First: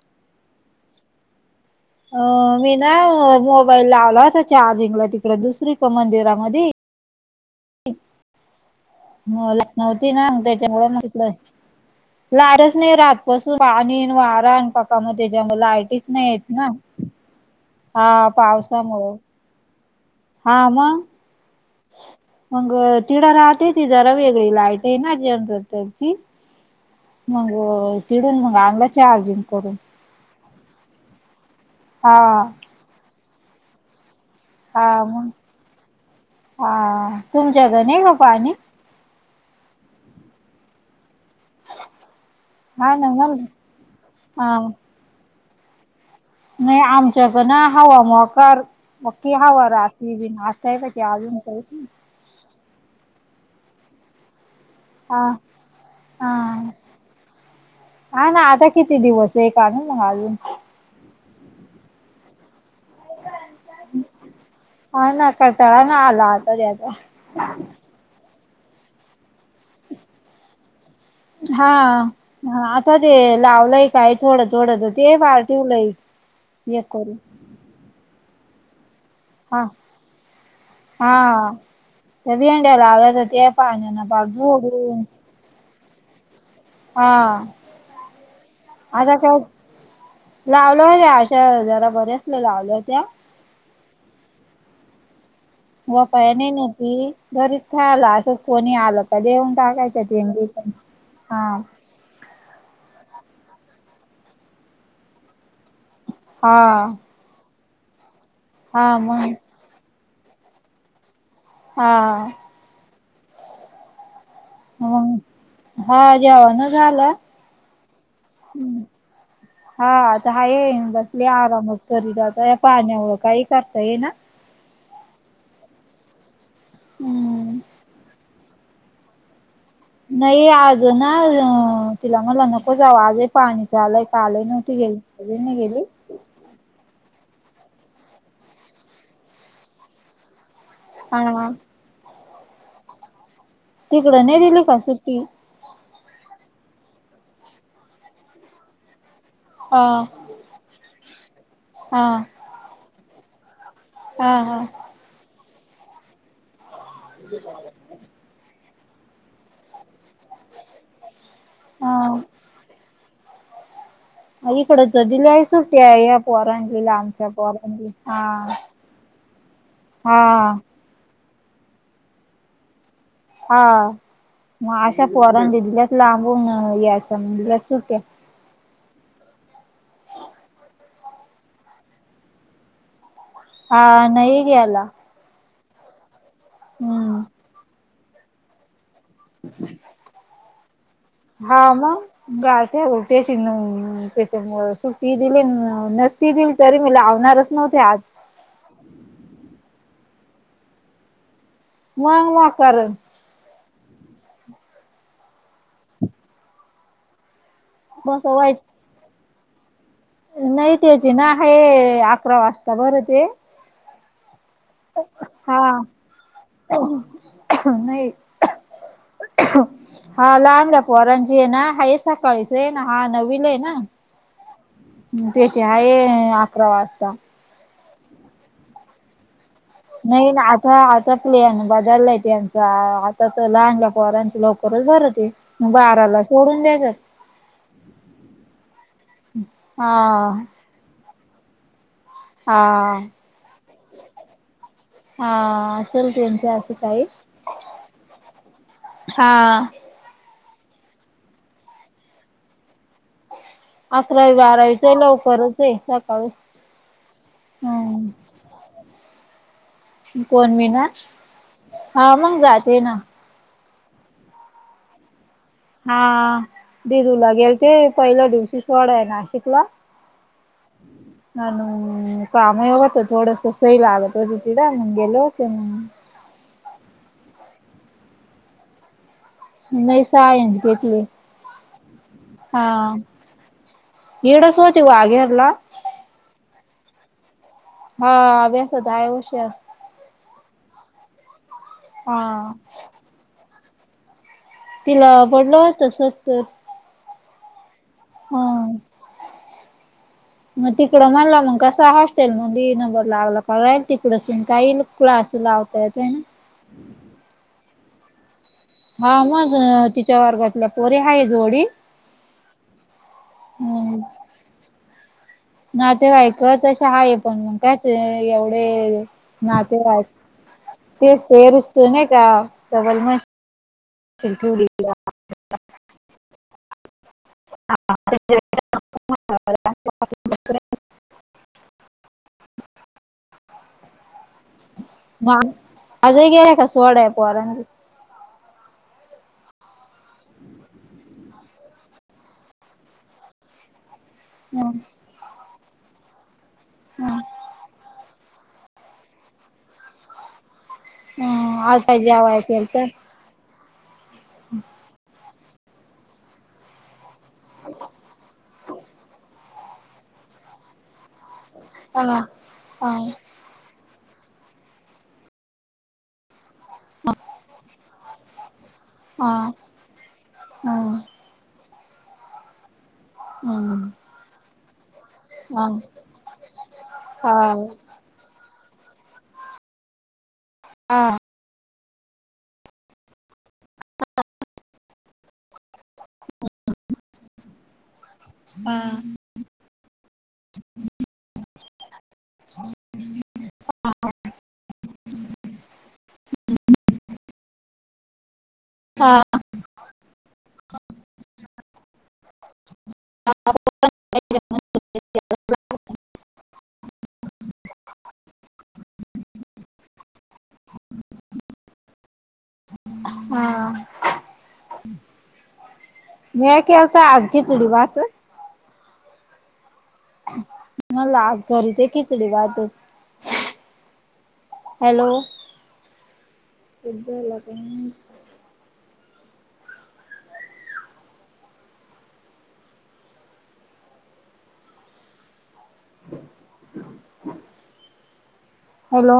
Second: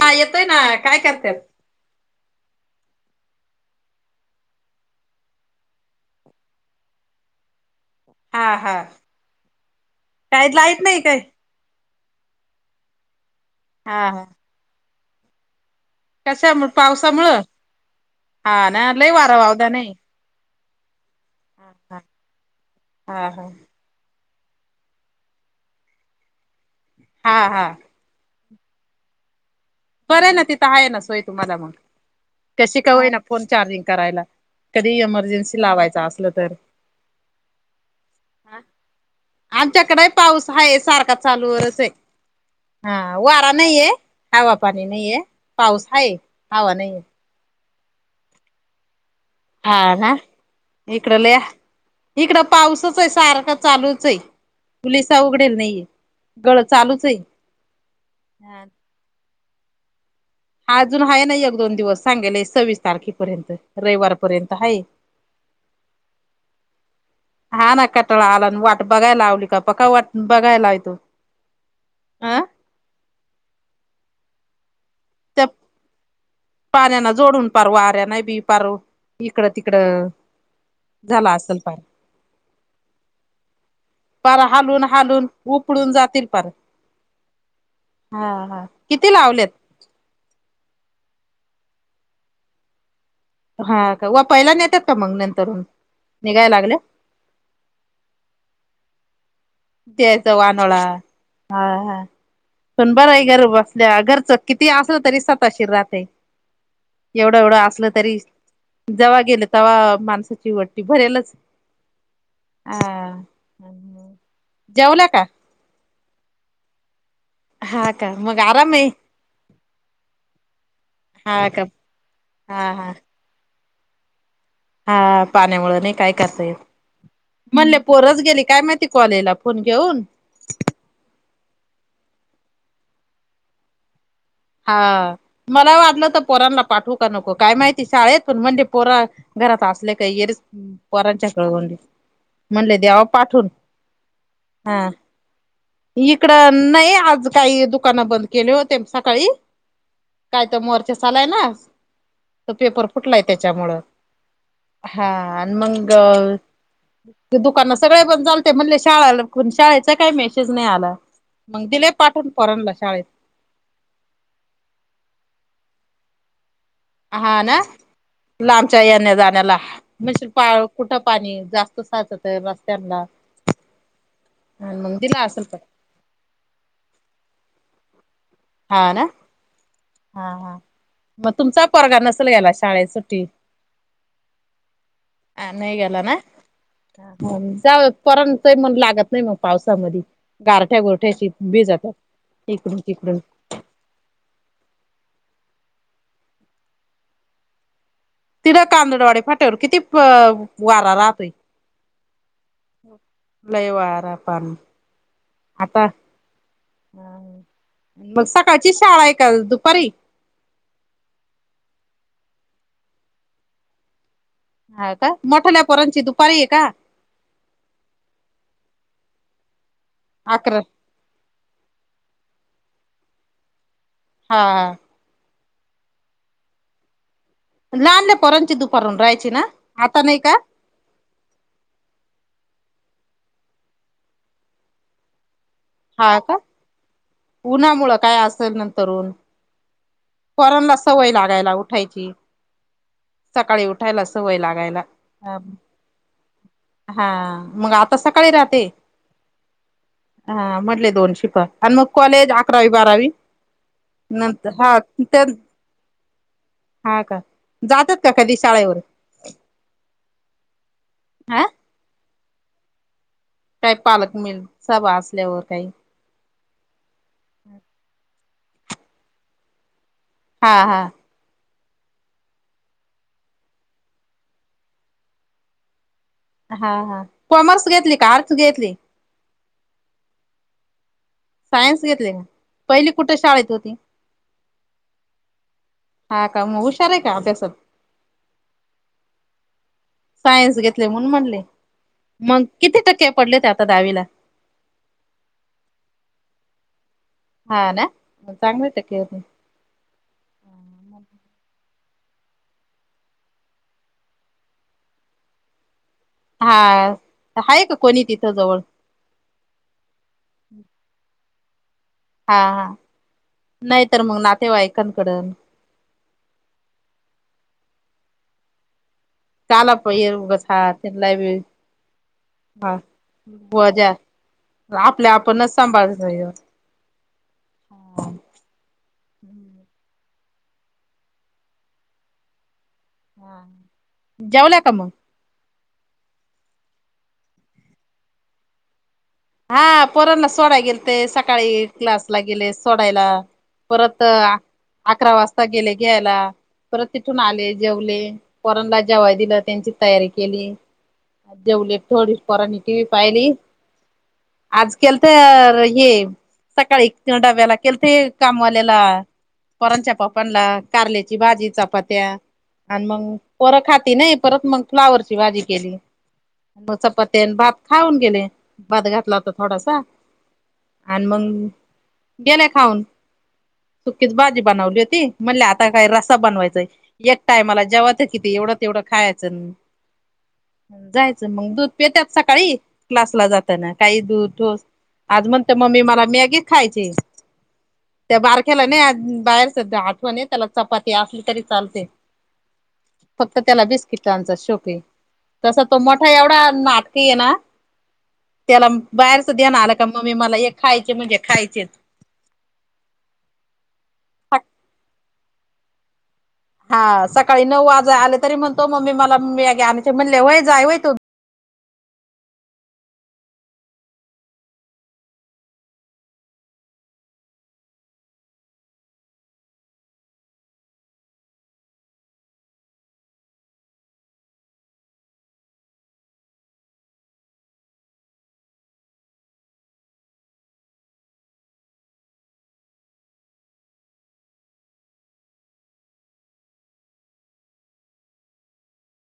हा येतोय ना काय करतात? अ मी ना मोबाईल लावला होता चार्जिंगला तिकडे दुसरी कड मंदिरामध्यी. एक हां हां [unintelligible] नव्हती ना त्याच्यामुळ नाही काय म्हटलं लारच नाही राहात कस हा वाणीन हा वारा पकामध्ये त्याच्यामुळे लायटीच नाहीेत कशा ना पावसामुळं हा पावसामुळ. [unintelligible] का नाही हां हा मंग हा [unintelligible] ती जरा वेगळी लाईट आहे ना [unintelligible] हा हा मग चिडून मग आलं चार्जिंग करून. बरय ना तिथं आहे ना सोय तुम्हाला मग. हां कशी का होईना फोन चार्जिंग करायला. हा कधी मग इमर्जन्सी लावायचा असलं तर हा तुमच्याकडे नाही का पाणी हं आमच्याकडे पाऊस आहे सारखा चालूवर आहे. हा ना मग वारा नाहीये हवा हा पाणी नाहीये पाऊस आहे. हवा नाही नाहीये आमच्याक ना हवा मोकार. बघकी हवा हा रात्री ना बी आत्ता पण इकडं आजून लय [unintelligible] कहीस इकडं पाऊसच आहे सारखा चालूच आहे. [unintelligible] हा उघडेल नाहीये गळ हा चालूच आहे. हा ना आता किती दिवस आहे एक अजून अजून आहे ना एक दोन दिवस सांगेले सव्वीस तारखेपर्यंत रविवार पर्यंत आहे. हा ना कंटाळा ना आला आता त्याचा हा ना कटळा आला वाट बघायला लावली का पक्का वाट बघायला लावतो हा अं. ते लावलंय काय थोडं थोडं तर ते फार त्या ठेवलंय हे पाण्याना करून. जोडून पार वाऱ्या न बी फार इकड हा तिकडं झाला हा असेल फार. भेंड्या लावल्या तर ते पाण्यान पार पर हालून झोडून हालून उपळून जातील पार. हा हा हां किती लावलेत? लावल्या होत्या अशा जरा बऱ्याचश्या लावल्या होत्या. हा का व पहिला नेतात का मग नंतर हुन [unintelligible] नाही [unintelligible] घरीच खायला असंच कोणी आलं. देऊन टाकायच्या द्यायचा वानोळा [unintelligible] हां हा हा पण बरं आहे घर बसल्या घरचं किती असलं तरी सताशीर राहतय. हां एवढं एवढं असलं तरी जेव्हा मग गेलं तेव्हा माणसाची वट्टी भरेलच. हां ह जेवला मग का? हा जेवण झालं. हा का मग आराम आहे. हा आता आहे. बसले हा का आरामच करते. या हा हा पाण्यामूळ काही करता येईना. हा पाण्यामुळे नाही काय करता येत. हम्म, म्हणले पोरच गेली. काय माहिती कॉलेजला फोन घेऊन. नाही. आज ना तिला मला नको जावं आज पाणी आलंय. का आलंय नव्हती गेली नव्हती गेली. म्हणलं होत पोराना पाठवू. करू नको. काय माहिती शाळेत म्हणले म्हणजे पोरा घरात असले का येळ पोरांच्या हा जवळ म्हणले देवा पाठवून. तिकडं नाही दिली का हा सुट्टी? इकडं नाही आज काही दुकानं बंद केली होते. मी सकाळी हा. काय तर मोर्चा चालू आहे ना. हा. पेपर फुटलाय त्याच्यामुळं हा हा. हा आणि मग दुकान सगळे बंद झालती. ते म्हणले शाळाला शाळेचा काही मेसेज नाही आला. मग दिले हा पाठून पोरांना शाळेत. इकडं तर दिली आहे. सुट्टी आहे. पोरांची आमच्या हा ना पोरांची आज लांबच्या येण्या जाण्याला हा म्हणशील पा हा. कुठं पाणी जास्त साचत आहे. रस्त्यांना हा मग अशा दिला असेल पोरंण पण दि दिल्यात लांबून या असं मग घ्या सुट्या हा ना. हा हा मग तुमचा पोरगा नसेल गेला शाळेेत सुट्टी हा नाही गेला. हा नाही गेला ना. हम्म जाऊ पोरांचं ही मन लागत नाही. नाही. मग पावसामध्ये गारठ्या गोर हा मग गारट्या तिकडून गोठ्याशी न सुटी दिली नसती दिली तरी मी लावणारच नव्हते. आज, दिलं कांदडवाडी फाट्यावर किती वारा राहतय. मग म कार लय वार पण, आता ह. मग बसवाय सकाळची शाळा आहे का गं दुपारी? नाही त्याची ना आहे. अकरा वाजता. बरं ते हा का. हा मोठल्या पोरांची दुपारी आहे का? नाही हा अकरा लहान ग. पोरांची आहे ना. आहे सकाळीच आहे. हा नववीला आहे ना. हा हा. त्याची आहे अकरा वाजता. लहानल्या पोरांची दुपारून राहायची ना? आता नाही का ना. आ आ आता प्लेन बदाललाय त्याचा आता तर लहान ल्या पोरांची लवकरच भरती. हा बाराला का सोडून द्यायचं. उन्हामुळं काय असल नंतर ऊन हा. पोरांनाच सवय लागायला उठायची हा सकाळी उठायला सवय लागायला हा असेल त्यांच असं हा काही मग आप त सकाळी राहते. हा हा मधल्या दोन शिपा आणि मग कॉलेज अकरावी बारावी अकरावी नंतर हा बारावीच ही त्या लवकरचये सकाळी हा का जात्यात का हम्म कधी शाळेवर कोण मी ना हा हा मंग जाते ना काय पालक मिल सभा असल्यावर काही हा दिदुला गेलते पहिल्या दिवशी सोडाय नाशिकला हा हा आणि मंग काम ही होत थोडस सही लागत होती तिड मंग गेले होते मंग हा हा कॉमर्स घेतली का आर्टस घेतले. नाय सायस घेतले. सायन्स घेतले का हा पहिली कुठे शाळेत होती येडस होते वाघेरला हा का म हुशार ये का अभ्यासात हा अभ्यासात आहे हुशार सायन्स घेतलय म्हणून म्हणले मग हा किती टक्के पडले होते आता दहावीला तिला पडलं होतं सत्तर हा ना म हा चांगलं टक्के होत म तिकड म्हणला मग कसा हॉस्टेल मंधी नंबर लागला प राहीन तिकडच काही क्लास लाव कळतंय न हा हाये का कोणी तिथं जवळ हा मग तिच्या वर्गातल्या पोरी हाय जोडी हा हा नाय तर म नातेवाईकांकडनं नातेवाईक तशे हाये पण मंग कायच एवढे काआला पण ये नातेवाईक हात येणं तेच लावील ते रिस्क नाही का हा डबल मशीन बोज्या ठेवली ग आपल्या आपणच सांभाळचंय [unintelligible] हा जेवल्या का मंग ना अजुक येण्या का सोडाय पोरां हा पोरांना सोडाय गेलते सकाळी क्लासला गेले सोडायला. परत अ [unintelligible] अकरा वाजता गेले घ्यायला परत तिथून आले जेवले. पोरांला जेवायला दिलं त्यांची तयारी केली. आज जेवले काय थोडी जेवाय पोरानी केल टी व्ही तर पाहिली आज केलत हे सकाळी ते डाब्याला केलते कामवाल्याला पोरांच्या पपांला कारल्याची भाजी हा चपात्या आणि हा मंग पर खाती नाही परत मग फ्लावरची भाजी केली चपात्या भात हाऊन गेले भद घातला होता हा हा थोडासा हा आणि मग गेल्या खाऊन हम् जी बनवली होती म्हण आता काय रसा बनवायचाय एक हा टायमला जेव्हा किती एवढा तेवढं खायचं जायचं मग दूध येतात सकाळी क्लासला जातना काही दूर ठोस आज म्हणते मम्मी मला मॅगीच खायची त्या बारख्याला नाही बाहेर सध्या आठवा नाही त्याला चपाती असली तरी चालते. फक्त त्याला बिस्किटांचा शोक आहे तसा तो मोठा एवढा नाटक आहे ना. त्याला हा बाहेरचं देण आलं का मम्मी मला हे खायचे म्हणजे खायचेच. हा. हा सकाळी नऊ वाजे आले तरी म्हणतो मम्मी मला आण म्हणले होय जाय होय तु. हा. म के होता आग घीचडी वाात. मला घरी ते किचडी वाातच. हॅलो. हॅलो.